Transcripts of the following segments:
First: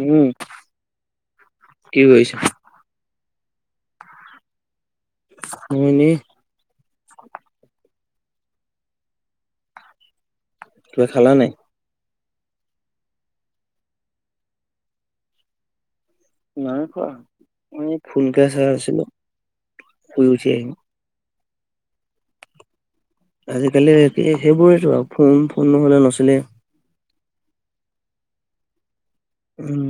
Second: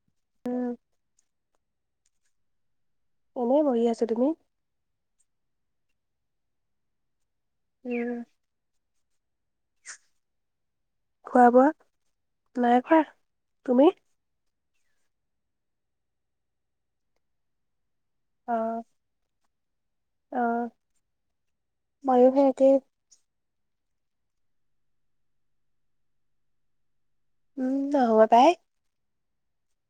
উম কি কৰিছ? এনেই বহি আছো তুমি? মই এনেই। উম কিবা খালা খোৱা নাই? বোৱা নাই খোৱা, তুমি? নাই খোৱা, মই এই ফোনকে চাই অ'। আছিলো শুই উঠি আহি। অ', ময়ো হে একেই। আজিকালি সেইবোৰেতো আৰু ফোন ফোন নহলে নচলে। উম, নহব পাই উম,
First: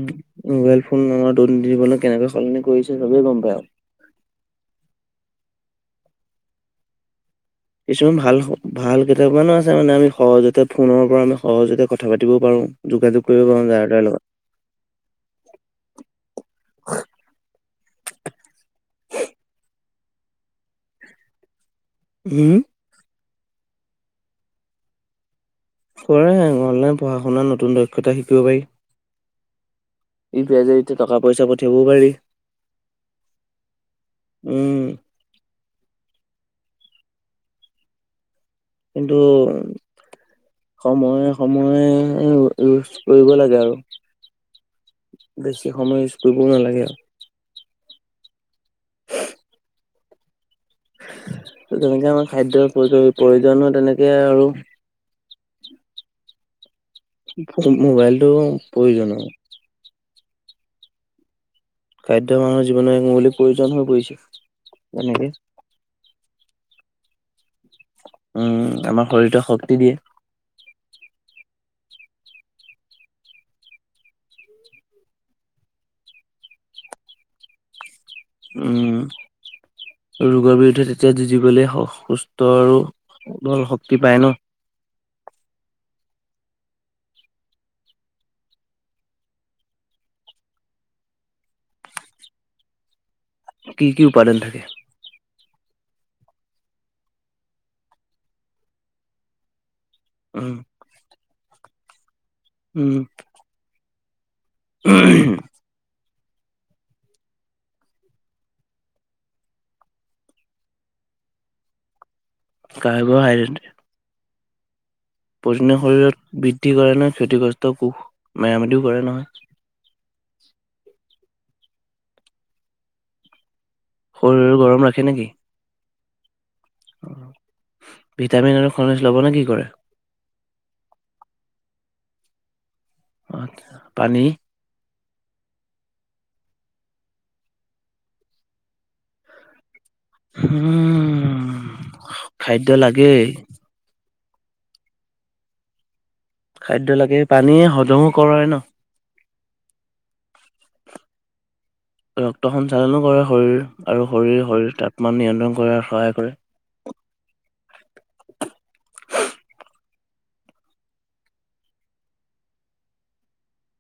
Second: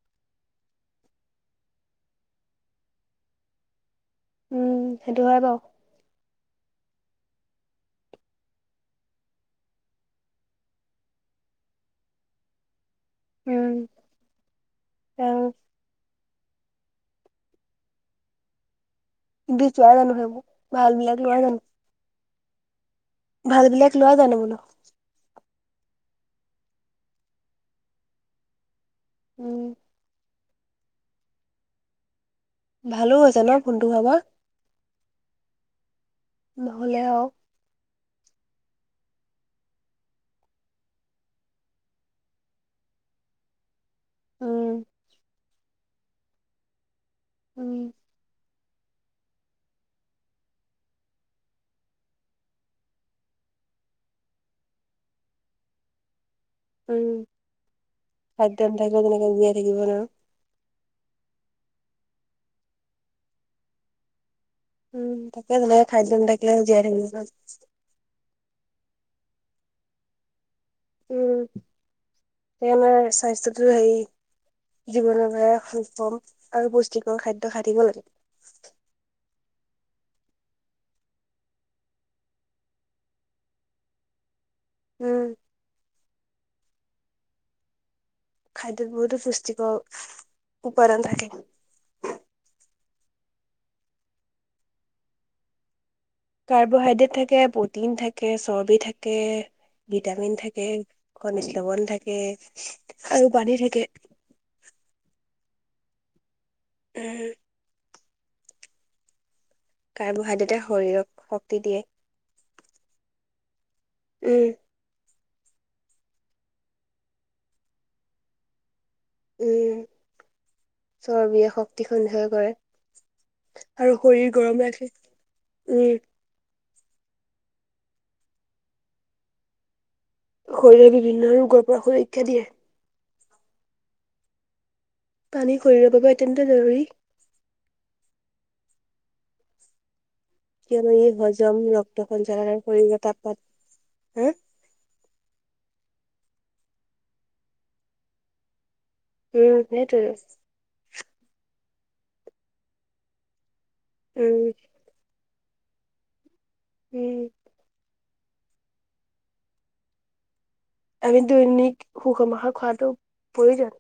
মোবাইল ফোন আমাৰ দুৰ্নীতি জীৱন কেনেকে সলনি কৰিছে ছবে গম পায় আও। উম, সেইটো হয় বাও। কিছুমান ভাল- ভাল কেটামানো আছে মানে আমি সহজতে ফোনৰ পৰা আমি সহজতে কথা পাতিব পাৰোঁ। যোগাযোগ কৰিব উম, পাওঁ জাৰ তাৰ লগত। বি যোৱা জানো সেইবোৰ, ভাল বিলাক লোৱা জানো? উম -হ ভাল বিলাক লোৱা জানো বোলো কৰে আৰু অনলাইন পঢ়া- শুনাত নতুন দক্ষতা শিকিব পাৰি। উম উপিয়াই যে টকা -পইচা পঠিয়াব পাৰি। ভালো হৈছে ন' ফোনটো হোৱা পা উম, নহ'লে আও কিন্তু সময়ে- সময়ে এইবোৰ ইউজ কৰিব লাগে আৰু অহ বেছি সময় ইউচ কৰিবও নালাগে আও। উম যেনেকে আমাৰ খাদ্যৰ প্ৰয়-প্ৰয়োজন তেনেকে আৰু উম, মোবাইলটো খাদ্য নাথাকিলে প্ৰয়োজনৰ তেনেকে জীয়াই থাকিব নোৱাৰো। খাদ্য মানুহৰ জীৱনৰ এক মৌলিক প্ৰয়োজন হৈ পৰিছে। উম, তেনেকে তাকে তেনেকে খাইযেন থাকিলে জীয়াই থাকিব [unintelligible] উম, আমাৰ শৰীৰতে শক্তি দিয়ে। উম, এ আমাৰ স্বাস্থ্যটো হেৰি জীৱনৰ পৰা সক্ষম আৰু পুষ্টিকৰ খাদ্য খাই থাকিব লাগে। উম ৰোগৰ বিৰুদ্ধে তেতিয়া যুঁজিবলৈ সুস্থ আৰু সবল শক্তি পায় ন'। উম খাদ্যত বহুতো পুষ্টিকৰ উপাদান থাকে। কি -কি উপাদান থাকে? কাৰ্বহাইড্ৰেট থাকে, প্ৰটিন থাকে, চৰ্বি থাকে ভিটামিন উম থাকে, খনিজ লৱন থাকে আৰু পানী থাকে। উ [unintelligible] উ [unintelligible] কাৰ্বহাইড্ৰেটে শৰীৰক শক্তি দিয়ে। কাৰ্ব- হাইড্ৰেট উম প্ৰটিনে শৰীৰত বৃদ্ধি কৰে নহয়, ক্ষতিগ্ৰস্ত কোষ মেৰামতিও কৰে নহয়। উম। চৰ্বিয়ে শক্তি সন্ধই কৰে। আৰু শৰীৰ গৰম ৰাখে উম। ভিটামিন আৰু খনিজলৱনে কি কৰে? শৰীৰে বিভিন্ন ৰোগৰ পৰা সুৰক্ষা দিয়ে। আটচা পানী? পানী শৰীৰৰ বাবে অত্যন্ত জৰুৰী। কিয়নো ই উম হজম ৰক্ত সঞ্চালনৰ খাদ্য লাগেই শৰীৰত [unintelligible] খাদ্য লাগে পানীয়ে হজমো কৰাই ন'। উম, সেইটোয়ে। ৰক্ত সঞ্চালনো কৰে শৰীৰ আৰু শৰীৰ উম -শৰীৰ তাপমান নিয়ন্ত্ৰণ কৰাত সহায় কৰে। উম আমি দৈনিক সুখ -মখা খোৱাটো প্ৰয়োজন।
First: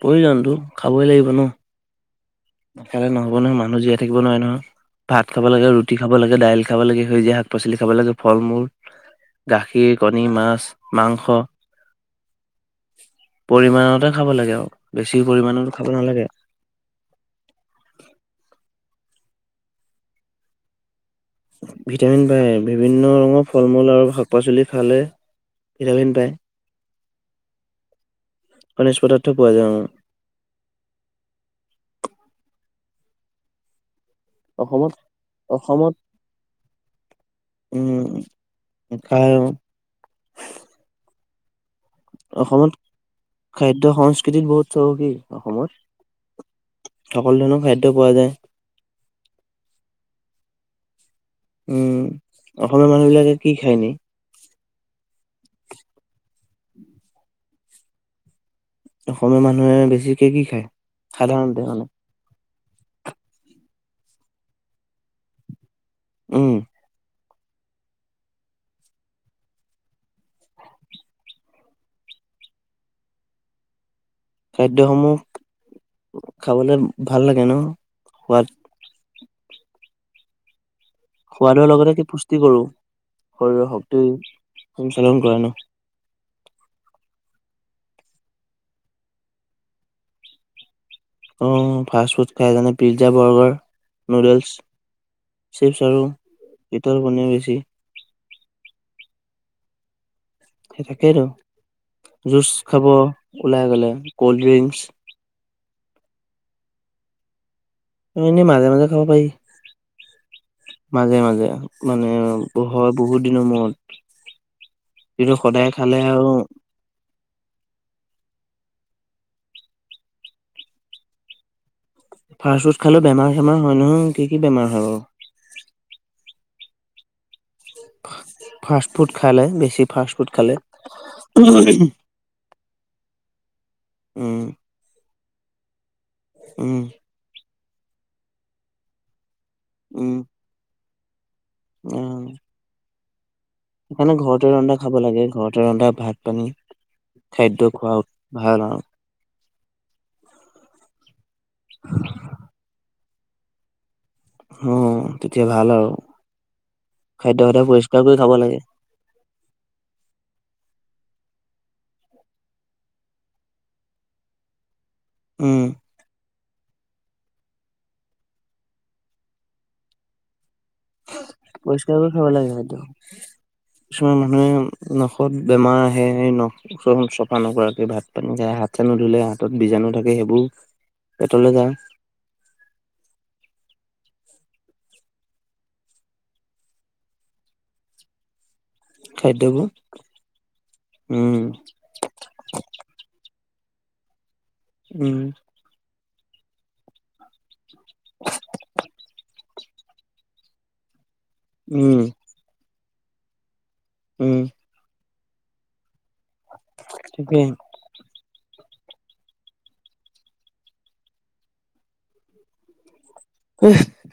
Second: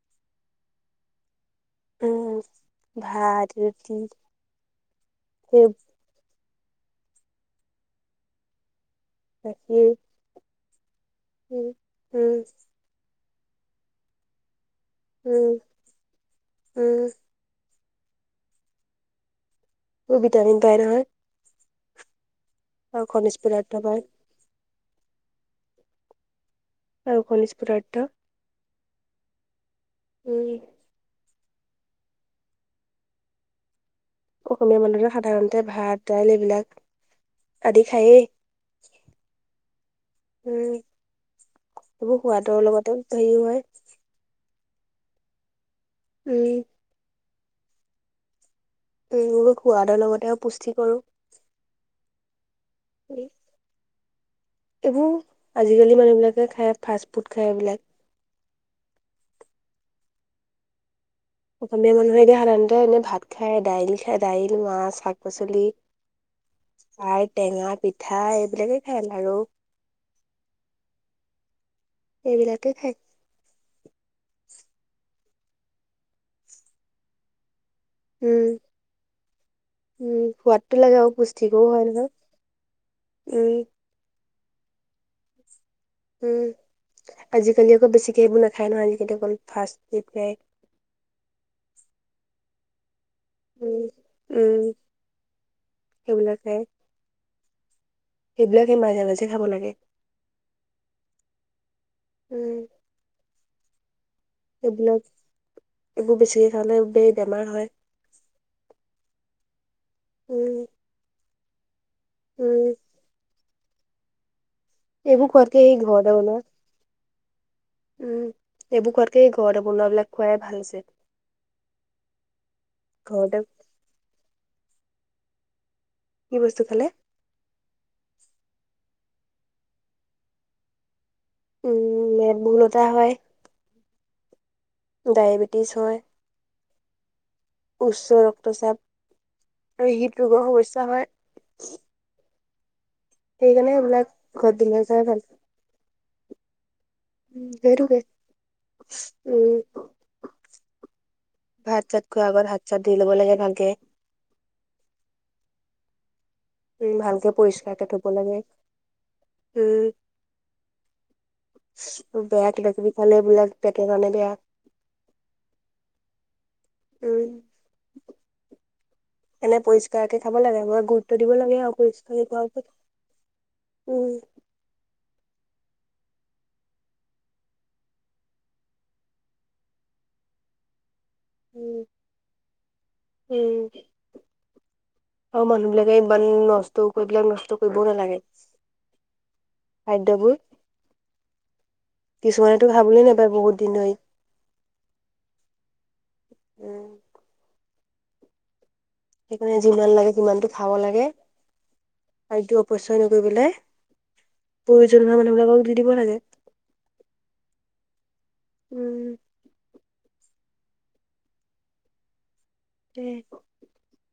প্ৰয়োজনতো খাবই লাগিব ন',। উম নাখালে নহ'ব ভাত নহয় মানুহ ৰুটি জীয়াই থাকিব নোৱাৰে নহয়। ভাত খাব সেই লাগে ৰুটি খাব লাগে দাইল খাব লাগে, সেউজীয়া শাক পাচলি খাব লাগে, ফল মূল, গাখীৰ, কণী, মাছ। মাংস উম উম। পৰিমাণতে খাব লাগে আৰু বেছি উম পৰিমাণতো খাব নালাগে। বি ভিটামিন পাই নহয়। ভিটামিন পায়, আৰু বিভিন্ন খনিজ ৰঙৰ ফল পদাৰ্থ মূল পায় আৰু শাক পাচলিত খালে ভিটামিন পাই। আৰু খনিজ পদাৰ্থ। খনিজ পদাৰ্থ পোৱা যায় অ। উম। অসমীয়া অসমত মানুহৰে সাধাৰণতে অসমত ভাত, দাইল এইবিলাক আদি উম, খায় খাই উম। এইবোৰ সোৱাদৰ অসমত লগতে হেৰি হয় খাদ্য সংস্কৃতিত বহুত চহকি অসমত। উম। সকলো ধৰণৰ খাদ্য পোৱা যায়। উম সোৱাদৰ লগতে পুষ্টিকৰো। উম, অসমৰ মানুহ বিলাকে কি খাই এনি? এইবোৰ আজিকালি মানুহবিলাকে খাই ফাষ্ট ফুড খায় এইবিলাক। অসমীয়া মানুহে বেছিকে কি খায়? সাধাৰণতে মানে অসমীয়া মানুহে এতিয়া সাধাৰণতে এনে ভাত খায়, দাইল খাই, দাইল মাছ, শাক পাচলি। উম। খাৰ টেঙা পিঠা এইবিলাকে খায় আৰু এইবিলাকেই খাই। খাদ্যসমূহ খাবলে ভাল লাগে ন? সোৱাদ উম উম সোৱাত সোৱাদৰ লগতে কি পুষ্টি কৰো, উম শৰীৰৰ শক্তি সঞ্চালন কৰে ন? উম। আজিকালি আক বেছিকে সেইবোৰ নাখায় নহয় আজিকালি অকল ফাষ্ট ফুড খায়। অ ফাষ্ট ফুড খাই জানে প পিজ্জা, বাৰ্গাৰ, উম নুডলছ, উম চিপছ আৰু পিতল পনীয় বেছি। সেইবিলাকে মাজে মাজে খাব লাগে। সেই তাকেই আৰু জুচ উম খাব ওলাই গ'লে কল্ড এইবিলাক ড্ৰিংকচ এইবোৰ বেছিকে খালে বে বেমাৰ হয়। এনেই মাজে মাজে খাব পাৰি উম মাজে মাজে। মানে উম হয় বহুত দিনৰ মূৰত এইবো কিন্তু খোৱাতকে সদায় এই খালে ঘৰতে আৰু বনোৱা। উম এইবোৰ খোৱাতকে ঘৰতে বনোৱাবলাক খোৱাই ভাল আছে। ফাষ্ট ফুড খালেও বেমাৰ ঘৰতে চেমাৰ হয় নহয় কি কি বেমাৰ হয় বাৰু? কি বস্তু খালে? ফাষ্ট ফুড খালে বেছি ফাষ্ট ফুড খালে। উম মেদবহুলতা হয়। উম। ডায়েবেটিছ হয়। উম। উচ্চ ৰক্তচাপ আৰু হৃদ ৰোগৰ সমস্যা হয়। উম্। এইবিলাক সেইকাৰণে ঘৰতে ঘৰত ৰন্ধা বিনাজ খাব ভাল লাগে ঘৰতে ৰন্ধা ভাত পানী। খাদ্য সেইটোকে খোৱাও ভাল আও। উম ভাত চাতকৈ আগত হাত চাত ধুই ল'ব লাগে ভালকে। অ তেতিয়া ভাল আও। উম ভালকে পৰিষ্কাৰকে থব লাগে উম। বেগ লাগবি খালে বোলে পেটৰ কাৰণে বেয়া। উম। উন। এনে পৰিষ্কাৰকে খাব লাগে। মই গুৰুত্ব দিব লাগে আৰু পৰিষ্কাৰ কৰি পৰিষ্কাৰকে খাব খোৱাৰ লাগে ওপৰত বাইত, উম কিছুমান মানুহে উম্ ন খত বেমাৰ আহে স নখ ওখ চফা নকৰাকে ভাত পানী খাই, হাত চাত নুধুলে হাতত বীজাণু থাকে। সেইবোৰ। পেটলে যায় উম উম। আৰু মানুহ বিলাকে ইমান নষ্ট কৰি নষ্ট কৰিবও নালাগে। খাদ্যবোৰ খাদ্যয়বোৰ উম কিছুমানেতো খাবলৈ নাপায় বহুত। দিনৈত উম। উম। [unintelligible] মানে যিমান লাগে সিমানটো খাব লাগে। উম। পইচা কৰি পেলাই, প্ৰয়োজন হোৱা মানুহ বিলাকক দি দিব লাগে। থিকেই। উম। দে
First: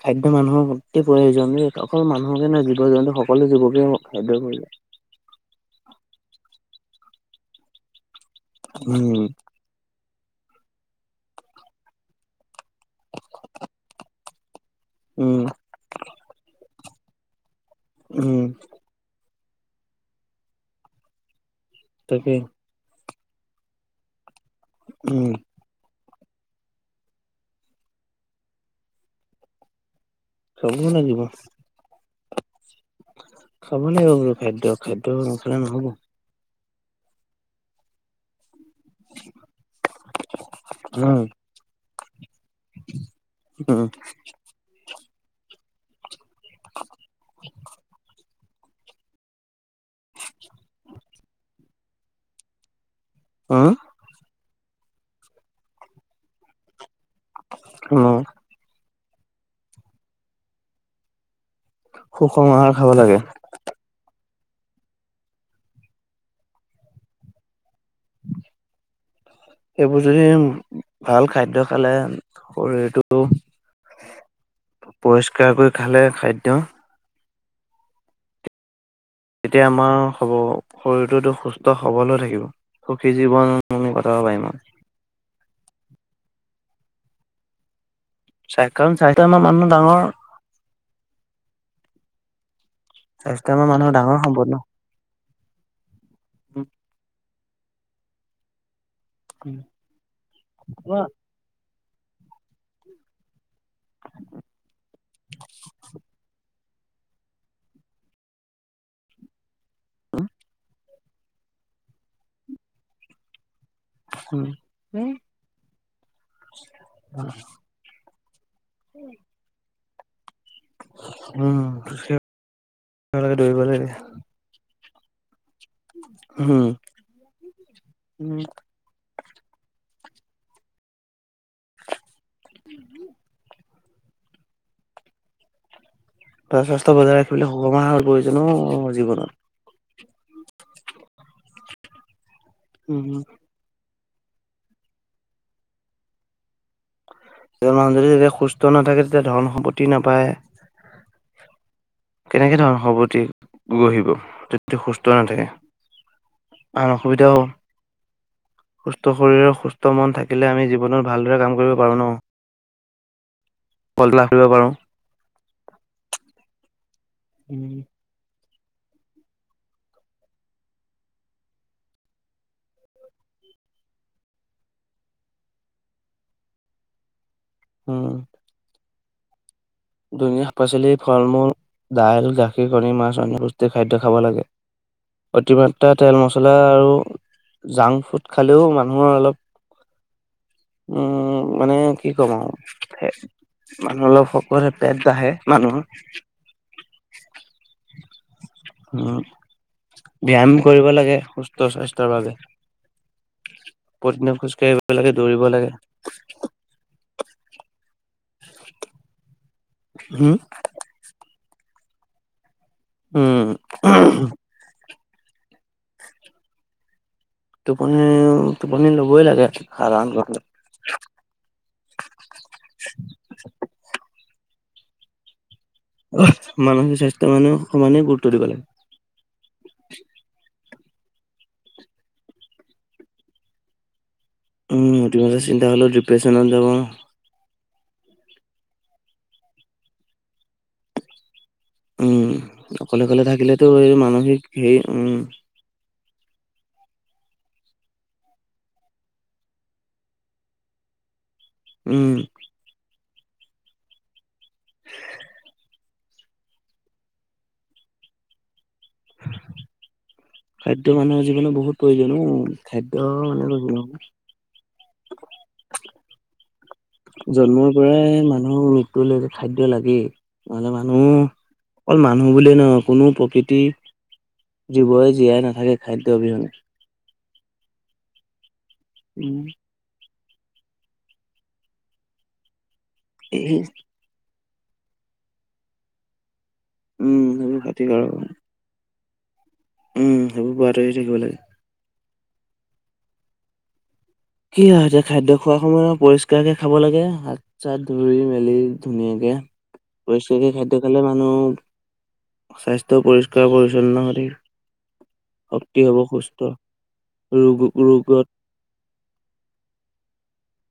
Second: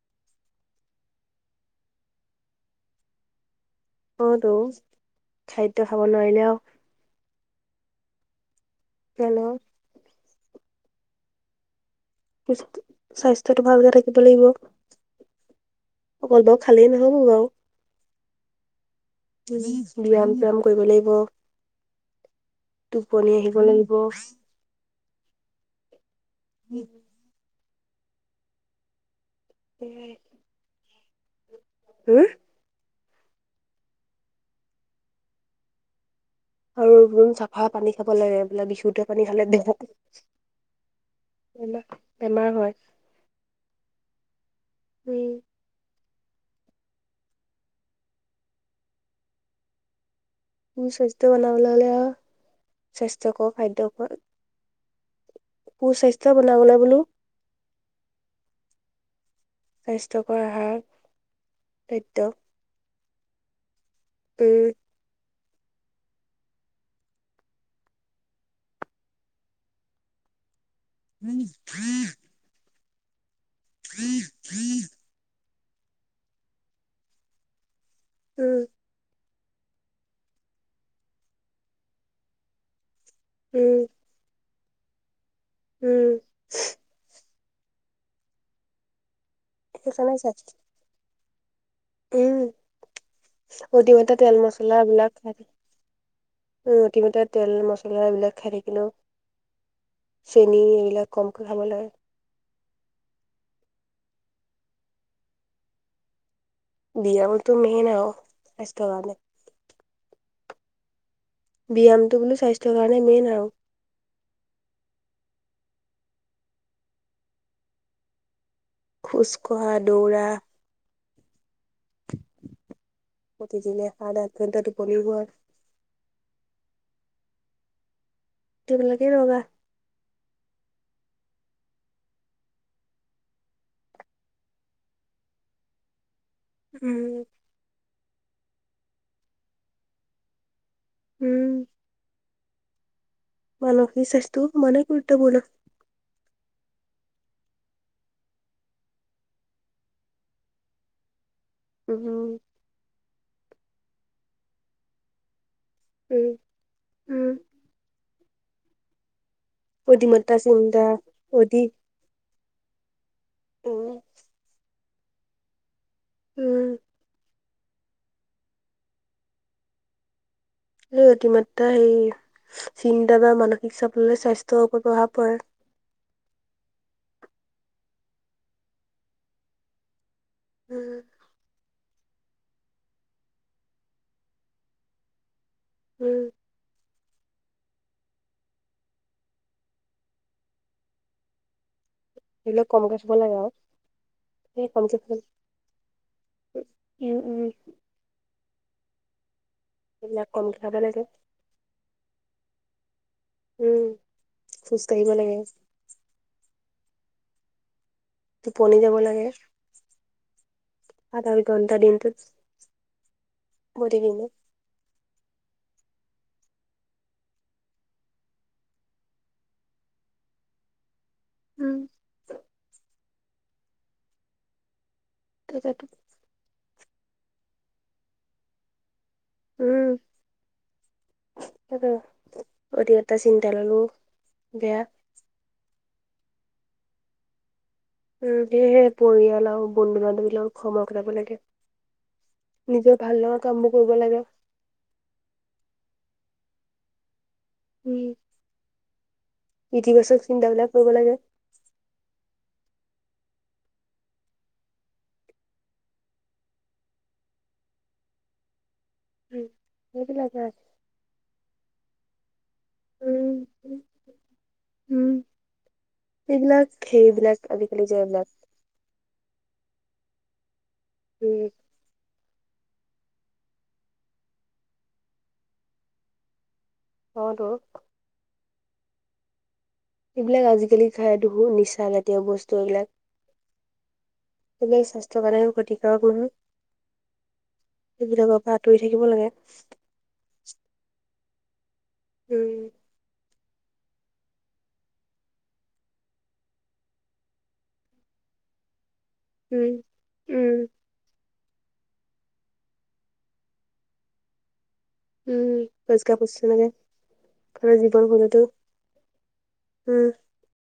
খাদ্য মানুহৰ অতি প্ৰয়োজন যে অকল মানুহকে নহয় জীৱ জন্তু সকলো জীৱ জন্তু খাদ্যৰ অতো প্ৰয়োজন। খাদ্য খাব নোৱাৰিলেও উম মানুহৰ স্বাস্থ্যটো ভালকে থাকিব লাগিব উম। অকল বাৰু খালেই নহ'ব বাও। উম বিৰাম চিৰাম কৰিব লাগিব। তাকে। টোপনি আহিব লাগিব। উম উম এয়াই খাব লাগিব। খাব লাগিব বুলো খাদ্য খাদ্য নাখালে নহ'ব। আৰু এইবোন চাফা পানী খাব লাগে, এইবিলাক ইচু লোটা পানী খালে দেহাটো অহ উম মোৰ স্বাস্থ্য বনাবলৈ হ'লে আৱ স্বাস্থ্যকৰ উম খাদ্য খোৱা সুস্বাস্থ্য বনাবলৈ বোলো উম স্বাস্থ্যকৰ আহাৰ তথ্য সুষম আহাৰ খাব লাগে। উম এইবোৰ যদি ভাল খাদ্য খালে শৰীৰটো [unintelligible] পৰিষ্কাৰ কৰি খালে খাদ্য। উম তেতিয়া আমাৰ হ'ব শৰীৰটোতো সুস্থ সবল হৈ থাকিব। সুখী জীৱন উম আমি কটাব পাৰিম আৱ উম চা কাৰণ চাৰিটা মান মানুহ ডাঙৰ সেইকাৰণে চাই উম স্বাস্থ্য আমাৰ মানুহৰ অধিক মাত্ৰাত ডাঙৰ তেল সম্পদ ন। মচলা এই বিলাক খাই থা, উম অধিক মাত্ৰাত তেল মচলা এইবিলাক খাই থাকিলেও, চেনি এইবিলাক কমকৈ খাব লাগে। বিয়ামতো মেইন আৰু স্বাস্থ্যৰ কাৰণে। উমো ব্যায়ামটো বোলো স্বাস্থ্যৰ কাৰণে মেইন আৰু উম উম। খোজকঢ়া দৌৰা। উম, খোজকাঢ়িব দৌৰিব লাগে প্ৰতিদিনে সাত আঠ ঘণ্টা টোপনি গোৱা, হম। তে মতলে কি ৰোগা। উম হম। ত স্বাস্থ্য বজাই উম ৰাখিবলৈ শুভ মাহ প্ৰয়োজনো জীৱনত। উম। উম হুম। মানসিক স্বাস্থ্য‌ও সমানে গুৰুত্বপূৰ্ণ। মানুহ যদি যেতিয়া সুস্থ নাথাকে তেতিয়া ধন সম্পত্তি নাপায়। উম কেনেকে ধৰণৰ সৱতি গঢ়িব যদি সুস্থ নাথাকে। উম আন উম অসুবিধাও সুস্থ। শৰীৰৰ সুস্থ মন অতিমাত্ৰা থাকিলে আমি চিন্তা জীৱনত ভালদৰে কাম অধিক কৰিব পাৰোঁ ন। উম পল লাভ কৰিব পাৰো। উম। উম। উম অতিমাত্ৰা হেৰি চিন্তা বা মানসিক চাপলৈ স্বাস্থ্যৰ ওপৰত প্ৰভাৱ পৰে। উম। দুুনীয়া শাক পাচলি উম ফল মূল। দাইল, গাখীৰ, কণী, মাছ অন্যপুষ্টিৰ খাদ্য খাব লাগে। অতিমাত্ৰা তেল উম মচলা আৰু জাংক ফুড খালেও মানুহৰ অলপ উম মানে। কি ক'ম আৰু সেইবিলাক কমকে খাব লাগে আৰু মানুহ অলপ হওঁক সেই কমকে পেট খাব বাঢ়ে মানুহৰ উম উম উম এইবিলাক কমকে ব্যায়ামৰ খাব কৰিব লাগে সুস্থ স্বাস্থ্যয়ৰ বাবে উম পতিদিনে খোজ কাঢ়িব লাগে, দৌৰিব লাগে। টোপনি যাব লাগে। হম। আট ঘন্টা দিনতো। উম। টোপনি টোপনি ল'বই লাগে সাধাৰণ উম। [unintelligible] তাকেতো মানসিক স্বাস্থ্য মানে সমানে গুৰুত্ব দিব লাগে। উম। অতি এটা চিন্তা ললো। বেয়া উম অতিমাত্ৰা চিন্তা হলেওঁ ডিপ্ৰেশচনত যাব। উ সেয়েহে পৰিয়াল আৰু বন্ধু বান্ধৱীলক সময় কটাব লাগে। উম নিজৰ অকলে ভাল কলে লগা থাকিলেতো কামবোৰ কৰিব এই লাগে মানসিক হেৰি উম। উম ইতিবাচক চিন্তাবিলাক কৰিব লাগে। উম। [unintelligible] উম [unintelligible] সেইবিলাকে খাদ্য মানহ য। মানে বহুত প্ৰয়োজন অঁ খাদ্য উম, মানে। একলাখ। জন্মৰ পৰাই মানুহৰ ৰূপ তো লৈকে যে খাদ্য লাগেই। নহলে মানুহ উম, অকল মানুহ। বুলিয়ে নহয় কোনো প্ৰকৃতি জীৱৰে জীয়াই নাথাকে খাদ্য অবিহনে। অঁ ত। উম। এইবিলাক আজিকালি খাই বহু নিচা জাতীয় বস্তু এইবিলাক। এই। সব স্বাস্থ্য কাৰণে ক্ষতিকাৰক কোনো। উম সেইবোৰ খতি আৰু আঁতৰি থাকিব লাগে। উম, সেইবোৰ পোৱাত ধৰি থাকিব লাগে। উম। কি হয় এতিয়া খাদ্য খোৱাৰ সময়ত পৰিষ্কাৰকে খাব লাগে হাত চাত ধুই মেলি ধুনীয়াকে উম, পৰিষ্কাৰকে উম, খাদ্য খালে মানুহ। স্বাস্থ্য পৰিষ্কাৰ পৰিচ্ছন্ন কৰি। উম, শক্তি হ'ব পৰিষ্কাৰ সুস্থ পৰিচ্ছন্নকে ঘৰৰ জীৱন ৰোগ-ৰোগত। শৈলীটো উম।